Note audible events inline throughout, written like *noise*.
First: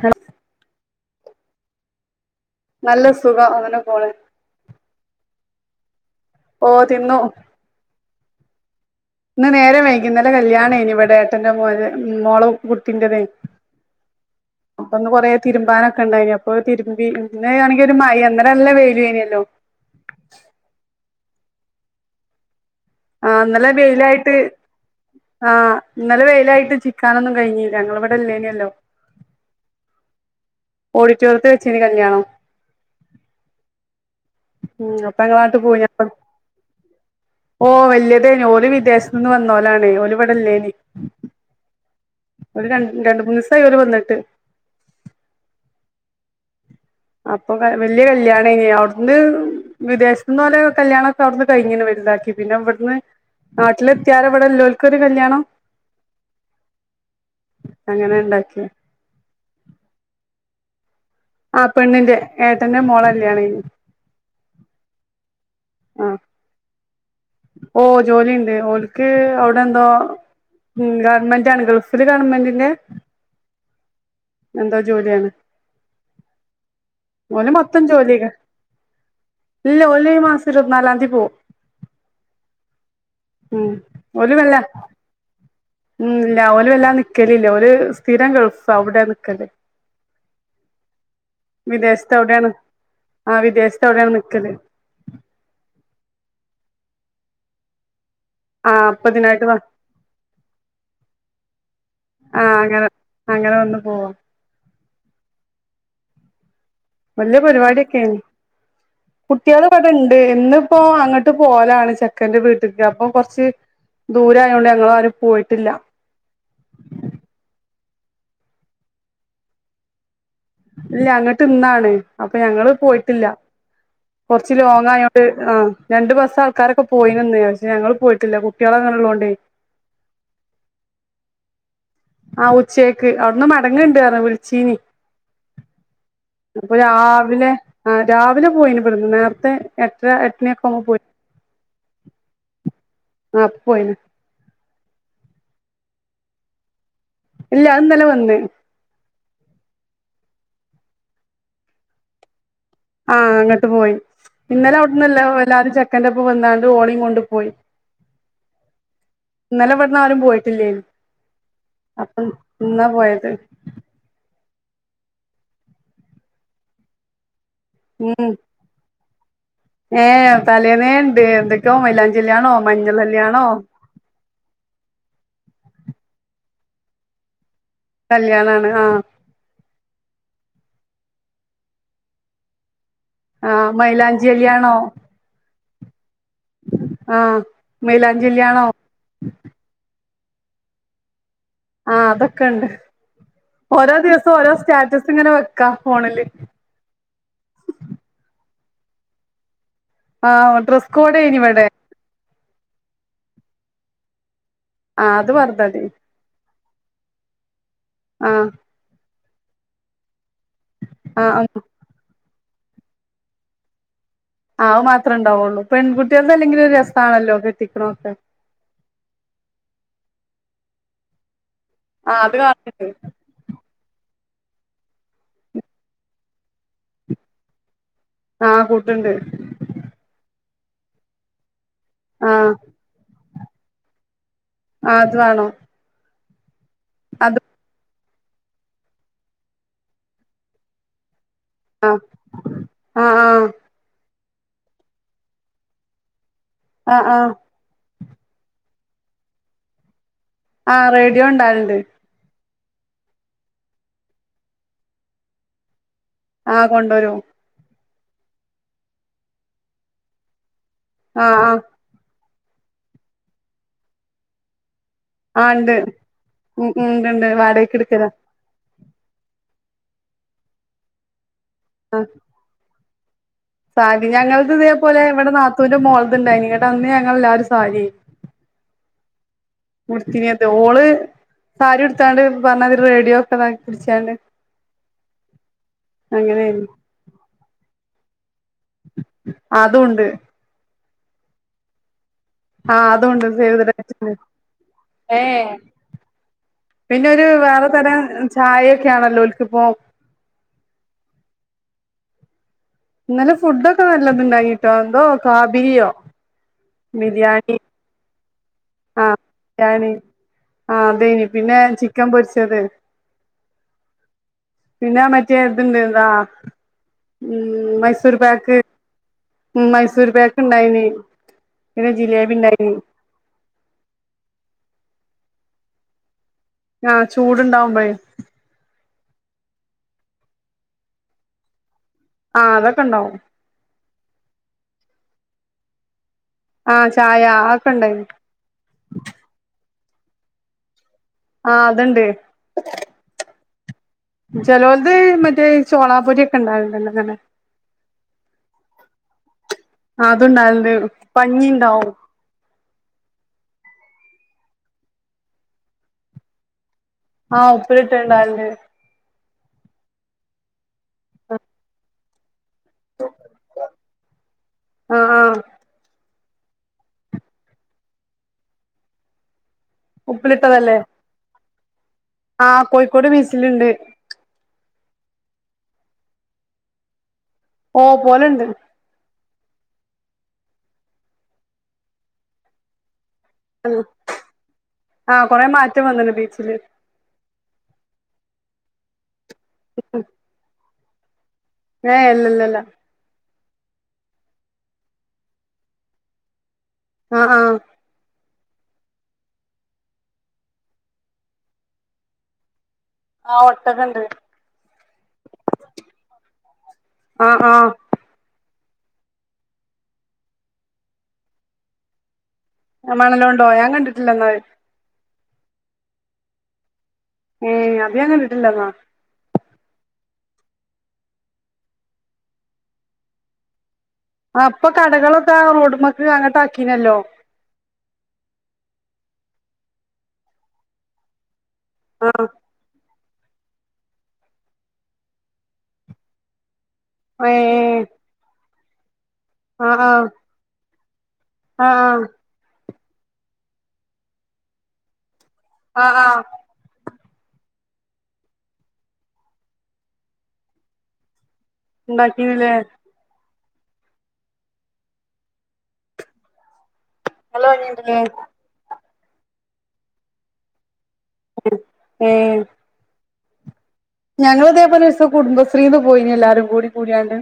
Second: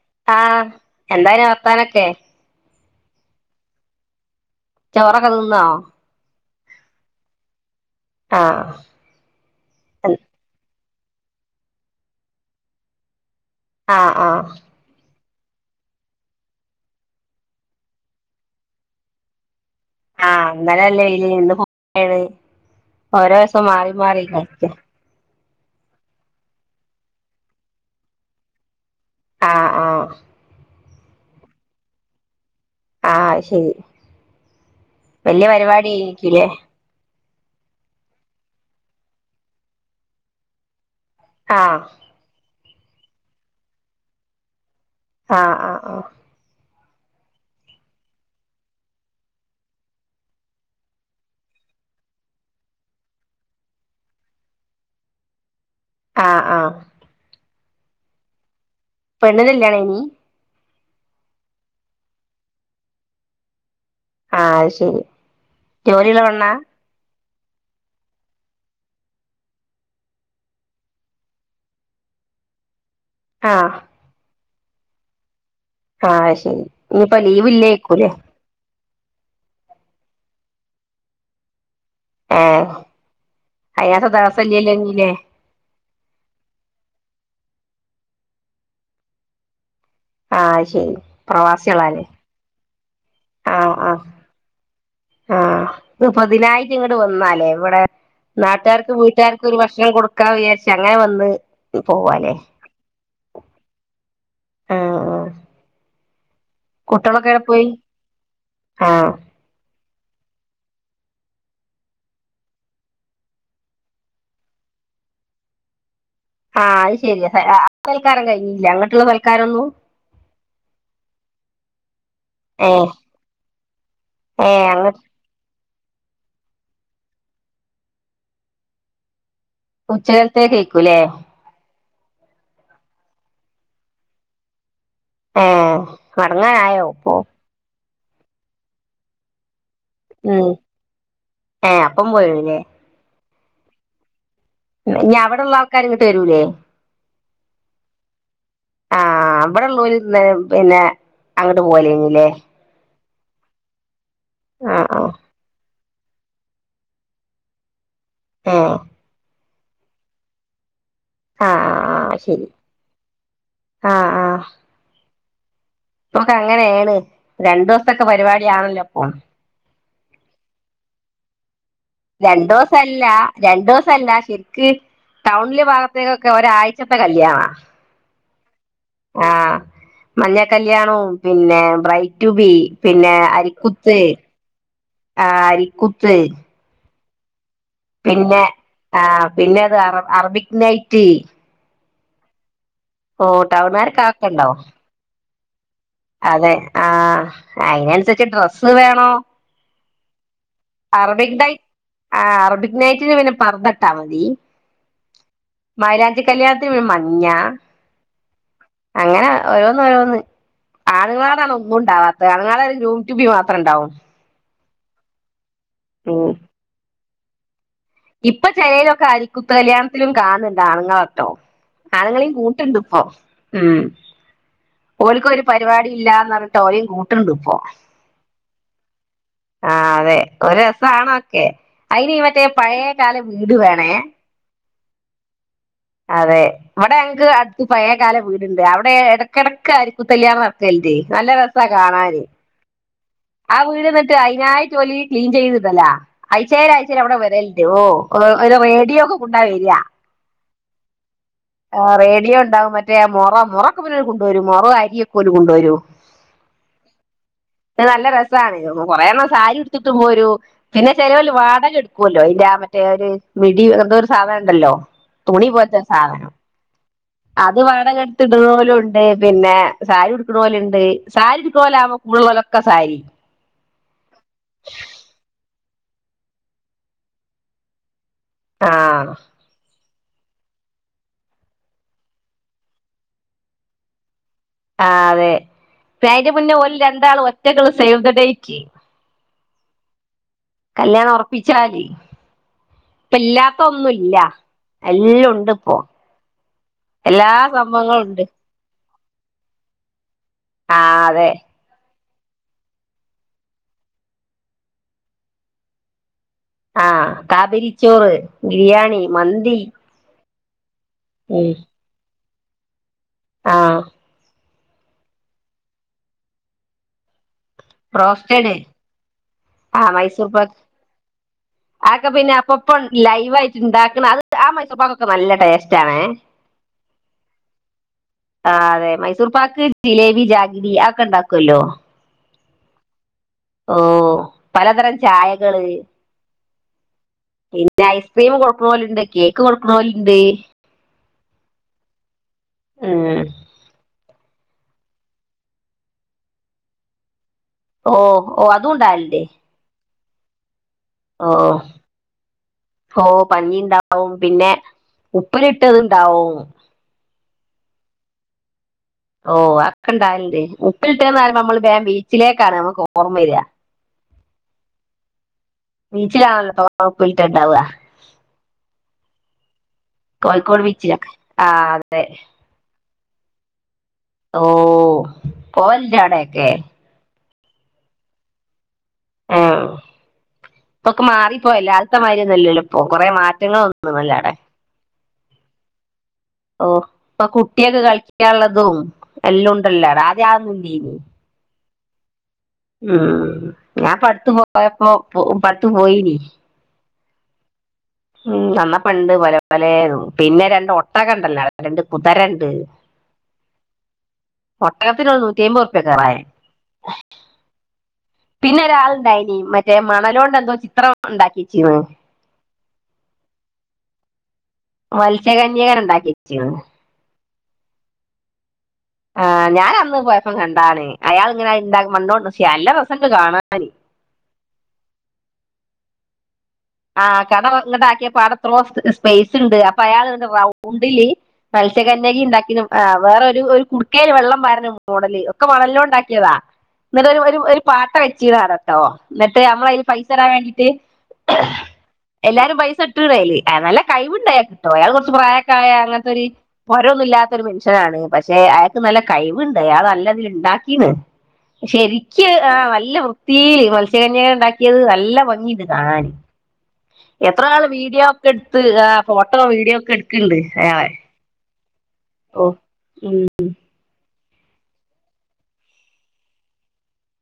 ഹ *unintelligible* ആഹ് എന്താ പിന്നെ വർത്താനൊക്കെ? നല്ല സുഖം അങ്ങനെ പോണ്. ചോറൊക്കെ തിന്നോ? ഓഹ് തിന്നു. ആഹ്- ഇന്ന് നേരം വൈകി ന്നെല കല്യാണേനു ഇവിടെ ഏട്ടന്റെ മോന്റെ ഉം മോള കുട്ടിന്റതേയ്. ആഹ് ആഹ്- അപ്പൊന്ന് കുറേ തിരുമ്പാനൊക്കെ ഉണ്ടായിനു അപ്പൊത് തിര്മ്പി ഇന്നാണെങ്കി ഒരു മയ. ഇന്നലെ ആണെങ്കി നല്ല വൈലോയിനല്ലോ. ആഹ് ഇന്നലെ നല്ല വെയിലേനി ഇന്ന് ഇപ്പൊ മഴേണ് ആ ഓരോ ദിവസം മാറി മാറി കളിക്ക ആഹ് ഇന്നലെ വെയിലായിട്ട് ചിക്കാനൊന്നും കഴിഞ്ഞില്ല ഞങ്ങള് ഇവടെ ഇല്ലേനിയല്ലോ ആഹ് ആഹ് ഓഹ് ഓഡിറ്റോറിയത്ത് വെച്ചേനി കല്യാണം ആഹ് അഹ്ശരി ഉം അപ്പൊ വല്യ ഞങ്ങളങ്ങട്ട് പരിപാടി ഏനിയേക്കുല്ലേ? ഓഹ് വല്യതേനി ഓല് വിദേശത്തൂന്ന് വന്നോലാണേ ഓല് ഇവടെല്ലേനി ആഹ് ഓല് രണ്ട് രണ്ട് മൂന്നീസായി ഓല് വന്നിട്ട് ആഹ് ആഹ് ആഹ് അപ്പൊ വല്ല്യ കല്യാണേനി അവിടുന്ന് വിദേശത്ത്ന്ന് ഓലെ കല്യാണൊക്കെ അവിടുന്ന് കഴിഞ്ഞിണ് വലുതാക്കിട്ട് പിന്നെ ഇവിടുന്ന് നാട്ടില് എത്തിയാരെ എവിടെല്ലോൽക്ക് ഒര് കല്യാണം ആഹ് ആഹ് അങ്ങനെ ഇണ്ടാക്കിയ പെണ്ണ്ന്റെ കല്യാണേനി? ആഹ് പെണ്ണിന്റെ ഏട്ടന്റെ മോളെ കല്യാണേനി ആഹ് അഹ്ശരി ജോലിയുള്ള പെണ്ണാ? ഓഹ് ജോലിയിണ്ട് ഓൽക്ക് അവിടെ എന്തോ? ഉം ഗവൺമെന്റാണ് ഗൾഫില് ഗവൺമെന്റിന്റെ ആഹ് എന്തോ ജോലിയാണ് ആഹ് അഹ് ശരി ഇനിയിപ്പെ ലീവ് ഓല് മൊത്തം ഇല്ലേക്കൂല്ലേ? ജോലിയൊക്കെ ഇല്ല ഓല് ഈ മാസം ഇരുപത്തിനാലാം തീയതി പോവും ആഹ് ഉം അയിനാത്രം ഓല് ദിവസം വല്ലാ ഇല്ലിയല്ലോ ഇഞ്ഞ് ലേ? ഉം ഇല്ല ഓല് വല്ലാ നിക്കലില്ല ഓര് സ്ഥിരം ഗൾഫാ അവിടെ നിക്കല് ആഹ് അത് ശരി പ്രവാസികളാല്ലേ വിദേശത്ത് അവിടെയാണ് ആഹ് വിദേശത്ത് അവിടെയാണ് നിക്കല് ആഹ് ഇപ്പ അതിനായിട്ട് ഇങ്ങട്ട് വന്നാലേ ഇവടെ? ആ നാട്ടുകാർക്കും അപ്പ ഇതിനായിട്ട് വീട്ടുകാർക്കും വ ഒരു ഭക്ഷണം കൊടുക്കാ വിയാരിച്ച് അങ്ങനെ വന്ന് പോവാലേ? ആ അങ്ങനെ അങ്ങനെ വന്ന് പോവാ ആഹ് ആഹ് വല്യ പോയി പരിപാടിയെക്കേനി ആഹ് കുട്ടിയോള് ഇവടെണ്ട് ഇന്നിപ്പോ അങ്ങട്ട് പോവലാണ് ചെക്കന്റെ വീട്ട്ക്ക് അപ്പൊ കൊറച്ച് ദൂരായോണ്ട് ഞങ്ങളാരും പോയിട്ടില്ല ആഹ് അത് ശരിയാലെ ആ സൽക്കാരം കഴിഞ്ഞില്ല അങ്ങട്ട്ള്ള സൽക്കാരൊന്നും ഇല്ല അങ്ങട്ട് ഇന്നാണ് അപ്പൊ ഞങ്ങള് ഏഹ് പോയിട്ടില്ല കൊറച്ച് ഏഹ് അങ്ങ ലോങ്ങായോ ണ്ട് ആഹ് രണ്ട് ബസ്സ് ആൾക്കാരൊക്കെ പോയിണ്ന്ന് പക്ഷെ ഞങ്ങള് പോയിട്ടില്ല കുട്ട്യോള് ഇങ്ങനെ ഇള്ളോണ്ടേ ഉച്ചകത്തേക്ക്‌ എയ്ക്കൂല്ലേ? ആഹ് ഉച്ചേക്ക് അവിടുന്ന് മടങ്ങ്ണ്ട് പറഞ്ഞു വിളിച്ചീനി ഏഹ് മടങ്ങാനായോ ഇപ്പൊ? ആഹ് രാവിലെ പോയിണ് ഇവട്ന്ന് നേരത്തെ എട്ടര എട്ട് ഉം മണിയൊക്കെ ആവുമ്പോ പോയിണ് ഏഹ് അപ്പം പോയില്ലേ ആഹ് അപ്പൊ പോയിണ് ഇഞ്ഞ് അവിടെള്ള ആൾക്കാര് ഇങ്ങട്ട് വരൂലേ? ഇല്ല അഹ് ഇന്നലെ വന്ന് ആഹ് ഇബടെ ഇള്ളോല് ഇന്ന് പിന്നെ അങ്ങട്ട് പോവലേനിയില്ലേ? ആഹ് അങ്ങോട്ട് പോയി ഇന്നലെ ആഹ് അവിടുന്ന് ആഹ് എല്ലാ എല്ലാരും ചെക്കന്റൊപ്പം വന്ന്ക്കാണ്ട് ഓളേം കൊണ്ട് പോയി ആഹ് ഇന്നലെ ഇവട്ന്ന് ആരും പോയിട്ടില്ലേനു ആഹ് ആഹ് അപ്പം ശരി ഇന്നാ പോയത് ആഹ് ആഹ് ഇപ്പോക്കെ അങ്ങനെണ് രണ്ടു ദിവസത്തൊക്കെ പരിപാടിയാണല്ലൊപ്പോം ഏഹ് തലേന്നേണ്ട് എന്തൊക്കെയോ മൈലാഞ്ചി കല്യാണോ മഞ്ഞൾ രണ്ടുസല്ല കല്യാണോ രണ്ടുസം അല്ല ശെരിക്ക് ടൗണിലെ ഭാഗത്തേക്കൊക്കെ ഒരാഴ്ച്ചത്തെ കല്യാണ കല്യാണാണ് ആഹ് ആഹ് മഞ്ഞൾ കല്യാണും പിന്നെ ബ്രൈഡ് ടു ബി പിന്നെ ആ അരിക്കുത്ത് മൈലാഞ്ചി ആഹ് അരിക്കുത്ത് ആഹ്, പിന്നെ മൈലാഞ്ചില്ലൃണം ആഹ്, പിന്നെ താ അറ അറബിക് നൈറ്റ്. ആഹ്, അതൊക്കെണ്ട് ഓ ഓരോ ടൗണുകാർക്കൊക്കെ ദിവസം ഉണ്ടോ ഓരോ സ്റ്റാറ്റസ് ഇങ്ങനെ വെക്കാ ഫോണിൽ. അതെ. ആഹ്, അയിനൻസര്ച്ച് ഡ്രസ്സും വേണേം. ആഹ്, ഡ്രസ് കോഡൈനിവടെ. ആഹ്, അറബിക് നൈറ്റിന് പിന്നെ പർതട്ടാ മതി. ആഹ് അത് പറ മൈലാഞ്ചി കല്യാത്തിന് പിന്നെ മഞ്ഞ. ആ അങ്ങനെ ഓരോന്ന്, ഓരോന്ന്, ആ ആണുങ്ങളേടാണ് ഒന്നും ണ്ടാവാത്ത് ആണുങ്ങളോടൊരു ഗ്രൂമ് റ്റു ബി മാത്രണ്ടാവും. ആഹാ അഹ് മാത്രേണ്ടാവെള്ളൂ. ഉം പെൺകുട്ട്യാൾതെല്ലെങ്കിലൊര് രെസാണല്ലോ. കെട്ടിക്ക്ണതൊക്കെ ഇപ്പൊ ചെലെയ്ലൊക്കെ ആരിക്കുത്ത് കല്യാണത്തിലും, കാണുന്നുണ്ട് ആണുങ്ങളട്ടോ. ആ ആണ്ങ്ങളിം അത് കൂട്ട്ണ്ട് കാണണ്ട് പ്പോ ഉം. ഓൽക്കൊര് പരിപാടി ഇല്ലാന്നർഞ്ഞിട്ട് ഓലിം കൂട്ട്ണ്ട് പ്പോ. ആഹ് കൂട്ട്ണ്ട്. ആഹ് വെ ഒര് രെസാണൊക്കെ, അയ്നീ ആ മറ്റേ, പഴെകാല വീട് വേണേ. ആഹ് അത് വാണം അതെ, ഇവിടെ ഞങ്ങ്ക്ക് അട്ത്ത് പഴെകാല വീട്ണ്ട് അവടെ ഏതൊ എടകെടക്ക് അരിക്കുത്ത് കല്യാണം നട്ക്കല്ണ്ട്. നല്ല രെസാ ആ കാണാന്. ആ ആഹ് വീട് ന്നിട്ട് ന്നെട്ട് അയിനായിട്ട് ഓല് ക്ലീൻ ചെയ്തിടലാ, അയ്ച്ചേല്, ആ ആയ്ച്ചേല് ആ അവടെ ആ വെരല്ണ്ട് ഓഹ്, ഒരു റേഡിയോ ഒക്കെ കൊണ്ടാ വെര്യ ആ റേഡിയോ ഉണ്ടാവലുണ്ട് ആഹ് റേഡിയോ ണ്ടാവും മറ്റ് മറ്റേ മൊറം മൊറൊക്കെ പിന്നോല് കൊണ്ടോരും. മൊറോ അരിയൊക്കെ ഓല് കൊണ്ടോരും. ആഹ് കൊണ്ടോരും. നല്ല രെസാണ് കൊറെണ്ണം സാരി ഉട്ത്ത്ട്ട് പേരും. പിന്നെ ആ ചെലേര് ആ വാടക എട്ക്കും ഇട്ക്കോല്ലോ, അയിന്റെ ആഹ് മറ്റേ ഒര് മിടി എന്തേര് സാധനണ്ടല്ലോ ആ തുണി ഉണ്ട് പോൽത്ത സാധനം ഉം ഉം ഇണ്ട്, ണ്ട്. അത് വാടക എട്ത്ത്ട്ണേല്ണ്ട്. പിന്നെ സാരി ഉടുക്ക്ണേല്ണ്ട്. സാരിട്ക്ക്ണേലാവുമ്പേ കൂടള്ളേരെക്കെ സാരി. സാരി ഞങ്ങൾത് ഇതേ പോലെ വടെ നാത്തൂന്റെ മോള്ത്ണ്ടായ്നി ന്നട്ട് അന്ന് ഞങ്ങള് ഏല്ലാരും സാരിഎയ്നി ആഹ്. ഉട്തീനത് ഓള് സാരി ഉട്ത്താണ്ട് പറഞ്ഞാതിരി റേഡിയോ ഒക്കെതാക്കി പിട്ച്ചാണ്ട്. ആഹ്, അതെ. പെ അയിന്റെ മുന്നേ അങ്ങനെയായിരുന്നു ഓല് രണ്ടാളും ഒറ്റക്ക്ള്ള സേവ് ദ ഡേറ്റ്. അതുണ്ട്. കല്യാണം ഒറപ്പിച്ചാല്. ആഹ് ഇപ്പ അതുണ്ട് സേവ് ഇല്ലാത്ത ദ ഡേറ്റിന്റെ ഒന്നുല്ല. എല്ലം ഉണ്ട് ഇപ്പോ. പിന്നൊരു എല്ലാ വേറെ തരം സംഭവങ്ങളും ഉണ്ട് ചായൊക്കേണല്ലോ ഓൽക്കിപ്പം. ആഹ് അതെ. ഇന്നലെ ഫുഡൊക്കെ, നല്ലതുണ്ടായിനിട്ടോ. എന്തോ കാ ബീര്യാെ. ആഹ് കാബിരിച്ചോറ്, ബിരിയാണി, ആഹ് മന്തി. ബിരിയാണി ആഹ്. അതേയ്നി. പിന്നെ ചിക്കൻ പൊരിച്ചെത്. ആഹ്. പിന്നെ മറ്റെ ഇത്ണ്ട് എന്താ ഉം മൈസൂർ പാക്ക്. ആഹ് മൈസൂർ പാക്ക്. അതൊക്കെ പിന്നെ ജിലേബി അപ്പ ഉണ്ടായിനി പ്പൺ ലൈവായിട്ട് ഇണ്ടാക്ക്ണ അത് ആ മൈസൂർപാക്കൊക്കെ നല്ല ടേസ്റ്റാണെ. ആഹ്. ചൂടുണ്ടാവുമ്പഴേ. ആഹ്. അതെ മൈസൂർ പാക്ക്, ജിലേബി, ജാഗിരി, അതെക്കെ ഇണ്ടാക്കൊല്ലോ. ആഹ്. അതൊക്കെ ഇണ്ടാവും. ഓഹ്. പലതരം ചായകള്. ആഹ് ചായ അതൊക്കെ പിന്നെ ഉണ്ടായിനി ഐസ്ക്രീം കൊട് ണോല്ണ്ട്. കേക്ക് കെട്ക്ക്ണോല്ണ്ട്. ആ അത്ണ്ട്. ഏഹ്. ചെലോൽത് മറ്റേ ചോളാപൊരി ഒക്കെ ഇണ്ടാവൽണ്ടല്ലൊ ഇങ്ങനെ. ഓഹ് ഓഹ്. അതുണ്ടാവൽല്ലെ. അത് ഇണ്ടാവൽണ്ട്. ഓഹ് ഓഹ് പഞ്ഞി ഇണ്ടാവും. പിന്നെ ഉപ്പ്ല് ഇട്ടത് ഇണ്ടാവും. ആഹ്. ഉപ്പിലിട്ടെ ഇണ്ടാവൽണ്ട്. ഓഹ്. അഹ് ഒക്കെ ഇണ്ടാവൽണ്ട്. ഉപ്പിലിട്ടെന്നെറിയുമ്പം നമ്മള് ബേം ബീച്ചിലേക്കാണ് നമക്ക് ഓർമ്മ വെര. ആഹ് ബീച്ച്ലാണല്ലോ *unintelligible* ഉപ്പിലിട്ടെ ഇണ്ടാവ. കോഴിക്കോട് ബീച്ചിലൊക്കെ ആഹ്. അതെ. ആഹ് കോഴിക്കോട് ബീച്ച്ല്ണ്ട്. ഓഹ് പോവൽണ്ടൊ. ആടെയൊക്കെ. ഓഹ് പോവല്ണ്ട്. ആഹ്. ഇപ്പൊക്കെ മാറിപ്പോയല്ലൊ. ആദ്യത്ത മാതിരി ഒന്നു അല്ലല്ലോ ഇപ്പൊ കൊറേ മാ റ്റങ്ങള് വെന്ന്ണല്ലൊ ആടേ. ആ കൊറേ മാറ്റം വന്ന്ണ് ബീച്ച്ല്. ഇപ്പ കുട്ട്യേക്ക് കളിക്കാള്ളതും എല്ലുണ്ടല്ലൊ ആടെ. ആദ്യ അതൊന്നു ഇല്ലേനി. ഏഹ് ഇല്ല ഇല്ലല്ല ഉം ഞാൻ ഇപ്പട്ത്ത് പോയപ്പോ ഇപ്പട്ത്തു പോയിനി. ആഹ് ഉം വന്നപ്പ ഇണ്ട്. പല പലേതും പിന്നെ രണ്ട് ഒട്ടകം ഇണ്ടല്ലൊ. രണ്ട് കുതരണ്ട്. ആഹ് ഒട്ടകം ഇണ്ട്. ഒട്ടകത്തിന് നൂറ്റിഅയിമ്പ് ഉർപ്യെ കേറാന്. ആഹ് ആഹ് പിന്നെ ഒരാള്ണ്ടായിനി. മറ്റെ മണലോണ്ട് എന്തോ ചിത്ര ഒക്കെ ഉണ്ടാക്കിച്ച്ണ്. ആഹ് മണലോണ്ടൊ. ഞാൻ കണ്ടിട്ടില്ല ഇന്നാല്. മത്സ്യകന്യകനെ ഇണ്ടാക്കി വെച്ചീന്നു ഉം അത് ഞാൻ കണ്ടിട്ടില്ലന്നാ ആഹ് ഞാന് അന്ന് പോയപ്പം കണ്ടാണ്. അയാള് ഇങ്ങനെ അയ് ഇണ്ടാ മണ്ണോണ്ട് *unintelligible* നല്ല രസണ്ട് കാണാ ആ ഇപ്പ കടകളൊക്കെ റോഡ്മക്ക് അങ്ങട്ട് ആക്കീണല്ലോ. ആ കട അവ ഇങ്ങട്ട് ആക്കിയപ്പോ ആടെ എത്രോ സ് സപെയിസ് ഇണ്ട്. അപ്പൊ അയാള് ഇങ്ങട്ട് റൗണ്ടില് ആ മത്സ്യകന്യകി ഇണ്ടാക്കീന്നു ആ വേറെ ഒരു ഒരു കുടു ക്കേല് വെള്ളം പാര്ണ മോഡല് ഒക്കെ മണലിൽ ഓൻ നോണ്ട് ഇണ്ടാക്കിയതാ. ഇന്നട്ട് ഒരു ഒരു ഏ പാട്ട വെച്ചീണാടെ ട്ടോ ഇന്നിട്ട് നമ്മള് അയില് പൈസ ഇടാൻ വേണ്ടിട്ട്. ആഹ് എല്ലാരും പൈസ ഇട്ട്ണ് അയില്. ഏ നല്ല കഴിവ് ഇണ്ട് അയാക്ക്ട്ടോ അയാള് കൊർച്ച് പ്രായൊക്കായ ആ ആ ആ അങ്ങത്തൊര് പൊരൊന്നുല്ലാത്തൊരു മൻഷ്യനാണ്. പക്ഷെ അയാക്ക് നല്ല കഴിവ്ണ്ട്. അയാള് നല്ലതില് ഇണ്ടാക്കീണ്. ശെരിക്ക് ഉണ്ടാക്കീനല്ലേ ആഹ് നല്ല വൃത്തീല് മത്സ്യകന്യനെ ഇണ്ടാക്കിയത് നല്ല ഭംഗി ഇണ്ട് കാണാന്. എത്ര നല്ല ആള് ഭംഗിയുണ്ടല്ലേ വീഡിയോ ഒക്കെ എട്ത്ത് ആഹ് ഫോട്ടോ വീഡിയോ ഒക്കെ ഇട്ക്ക്ണ്ട് അയാളെ. ഓഹ് ഉം ഉം ഞങ്ങളിതേ പോലെ ഒരീസം കുടുംബശ്രീന്ന് പോയിനി എല്ലാരും കൂടി കൂടിയാണ്ട്.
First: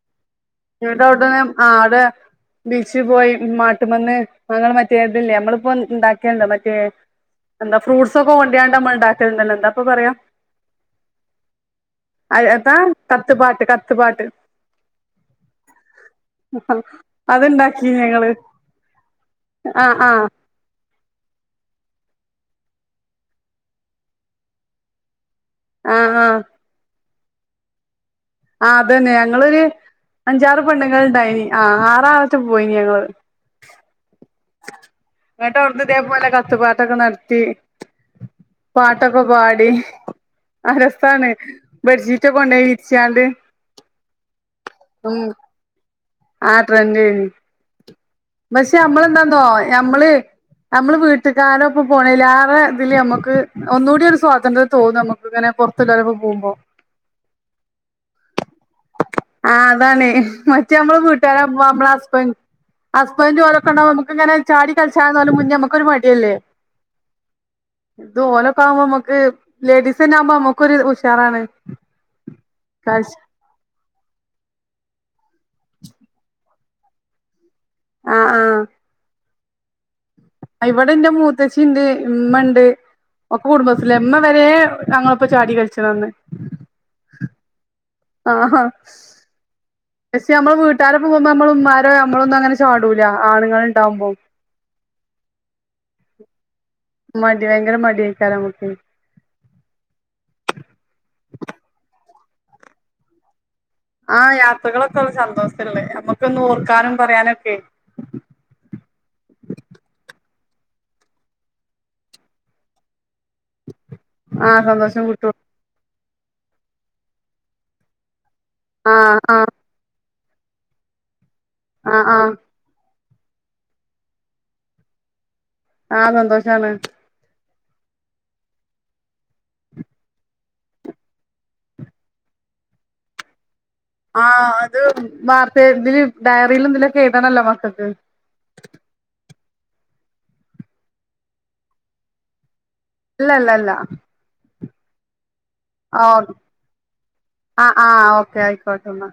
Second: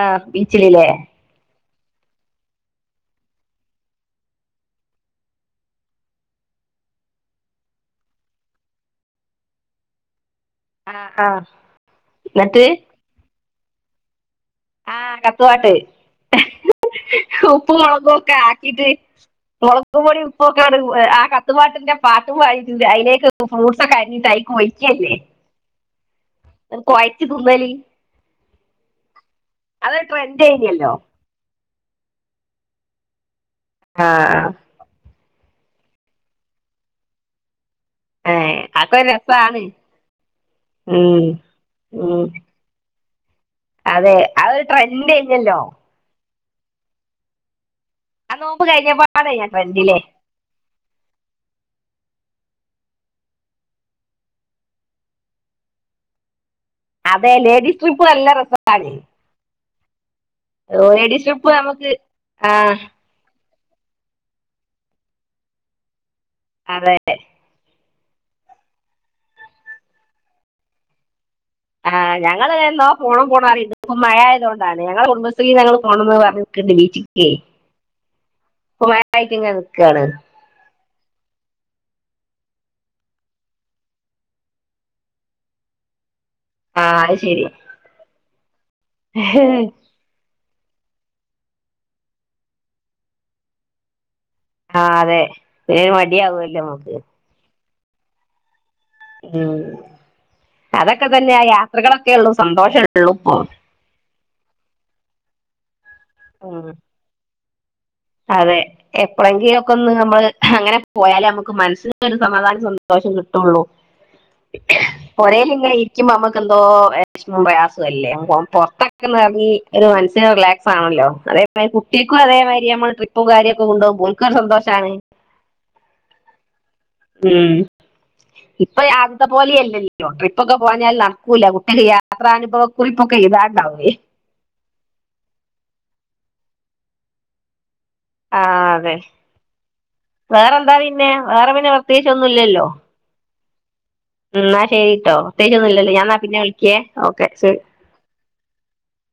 ആഹ്, ബീച്ചില് *unintelligible* ബീച്ച് പോയി മാട്ട്മ്മന്ന് അങ്ങനെ മറ്റേ ഇത് ല്ലേ നമ്മള്പ്പോ ഇണ്ടാക്കിയേണ്ടേ മറ്റേ എന്താ ഫ്രൂട്സ് ഒക്കെ കൊണ്ടയാണ്ട് നമ്മള് ഇണ്ടാക്കൽണ്ടല്ലോ എന്താപ്പൊ പറയ ആ ആ അയ് എന്നിട്ട് എത്താ കത്ത്പാട്ട് കത്ത്പാട്ട്. ആഹ് കത്തുപാട്ട് ഉപ്പു അത്ണ്ടാക്കി മൊളകു ഞങ്ങള് ഒക്കെ ആക്കീട്ട്. ആ മൊളക് ആ പൊടി ഉപ്പും ഒക്കെട് എ ആ കത്തുപാട്ടിന്റെ പാട്ടും പാടീട്ട് അതിലേക്ക് ഫ്രൂട്ട്സൊക്കെ അരിഞ്ഞിട്ട് അയിക്ക് ഒഴിക്കല്ലേ *inaudible* ആഹ് അത് കൊയച്ച് തിന്നല് ആ അതന്നെ ഞങ്ങള് അതൊരു ട്രെൻഡ് അഞ്ചാറ് കഴിഞ്ഞല്ലോ പെണുങ്ങളിണ്ടായിനി ആ ആറാളറ്റെ പോയിനി ഞങ്ങള് ആഹ് ആഹ് ഇന്നിട്ടവിടുന്നിതേ പോലെ കത്ത്പാട്ടക്കെ നടത്തി ഏ അതൊക്കെ ഒരു പാട്ടൊക്കെ രസാണ് പാടി അഹ് ഉം രസാണ് ഉം ബെഡ്ഷീറ്റ് കൊണ്ടോയി വിരിച്ചാണ്ട് അതെ അതൊരു ഉം ട്രെൻടെരുന്നല്ലോ ആ ട്രെൻടെന് ആ നോമ്പ് പക്ഷെ കഴിഞ്ഞ പാടെ നമ്മളെന്താന്നോ ഞാൻ ട്രെൻഡിലേ ഞമ്മള് നമ്മള് വീട്ടുകാരൊപ്പം പോണയിലാറെ ഇതില് നമുക്ക് ഒന്നുകൂടിയൊരു സ്വാതന്ത്ര്യം തോന്നു നമു ഇത് ഇങ്ങനെ പൊറത്ത്ല്ലോരൊപ്പം പോവുമ്പൊ അതെ ലേഡീസ് ട്രിപ്പ് നല്ല രസണ്ടായിന് ആഹ് അതാണ് മറ്റേ നമ്മള് ട്രിപ്പ് വീട്ടുകാരെപ്പം നമ്മളെ നമുക്ക് ഹസ്ബൻ ആ ഹസ്ബന്റ് ഓലൊക്കെ ഒണ്ടാവുമ്പൊ നമു ഇതിങ്ങനെ ചാടി കളിച്ചാന്നാലും മുന്നേ നമ്മക്കൊരു മടിയല്ലേ അതെ ലേ ഇത് ഓലൊക്കെ ആവുമ്പ മ്മക്ക് ലേഡീസിനാവുമ്പൊ അമ്മക്കൊരു ഉഷാറാണ് ആഹ് ഞങ്ങള് എന്നോ കളിച്ച് പോണം പോണന്നറീണ് ണ്ട് ഇപ്പം മഴയായത് കൊണ്ടാണേ ഞങ്ങളെ കുടുംബശ്രീന്ന് ഞങ്ങള് പോണന്ന് പറഞ്ഞിക്ക്ണ്ട് ബീച്ചിക്കെ ആഹ് ആഹ് ഇപ്പൊ മയായിട്ടിങ്ങനെ നിക്കാണ് ഇവിടെൻ്റെ മൂത്തശ്ശിയിണ്ട് ഇമ്മയിണ്ട് ഒക്കെ കുടുംബശ്രീയില ഇമ്മ വരെ ഞങ്ങളിപ്പ ചാടി കളിച്ചതാന്ന് ആഹ് ആയ്ശെരി ആ ഹാ *unintelligible* പക്ഷേ നമ്മള് വീട്ടരോപ്പ പോമ്പം നമ്മൾടെ ഉമ്മാരെ നമ്മളൊന്നും അങ്ങനെ ചാടൂലാ ആണുങ്ങളുണ്ടാവുമ്പം ആണുങ്ങളുണ്ടാവുമ്പം ആ അതെ ഭയങ്കര മടിയാവൂല്ലോ നമുക്ക് മടി ഭയങ്കര മടിയായ്കാരം നമുക്ക് മ്മ് അതൊക്കെ തന്നെ ആ യാത്രകളൊക്കെള്ളു സന്തോഷോള്ളൂപ്പൊ ആ യാത്രകളൊക്കെ സന്തോഷത്തില്ലേ നമ്മുക്കൊന്ന് ഉം. ഓർക്കാനും പറയാനൊക്കെ അതെ എപ്പളെങ്കിലും ഒക്കെ ഒന്ന് നമ്മള് അങ്ങനെ പോയാലേ നമുക്ക് മനസ്സിനൊരു സമാധാനം സന്തോഷം കിട്ടുള്ളൂ ആഹ് സന്തോഷം കിട്ടും പോരെലിങ്ങനെ ഇരിക്കുമ്പ നമ്മുക്കെന്തോ വെഷമവും പ്രയാസല്ലേ അങ്ങ് പോ ആഹ് പൊറത്തൊക്കെന്നെറങ്ങി ആഹ് ഒരു മനസ്സിനൊരു റിലാക്സാണല്ലോ അതേമാതിരി ആഹ് കുട്ടിക്കും ആഹ് അതേമാതിരി അമ്മള് ട്രിപ്പും കാര്യൊക്കെ കൊണ്ടോ ഓൽക്കൊരു സന്തോഷാണ് ആ സന്തോഷാണ് മ്മ് ഇപ്പ ആദ്യത്തെ പോലെയല്ലല്ലൊ ട്രിപ്പൊക്കെ പോഞ്ഞാൽ നടക്കൂല്ല കുട്ടിക്ക് യാത്രാനുഭവ കുറിപ്പൊക്കെ എയുതാനുണ്ടാവുവേ ആഹ് അത് വാർത്ത ഇതില് ഡയറില് എന്തലക്കെ എഴുതനല്ലൊ മക്കക്ക് ആ അതെ വേറെന്താ പിന്നെ വേറെ പിന്നെ പ്രത്യേകിച്ചൊന്നുയില്ലല്ലോ ഇല്ലല്ലല്ല എന്നാ ശരിട്ടോ പ്രത്യേകിച്ചൊന്നുയില്ലല്ലോ ഞാനന്ന ആഹ് പിന്നെ വിളിക്കേ ഓക്കെ ശരി ആഹ് ആഹ് ഓക്കെ ആയിക്കോട്ടെന്ന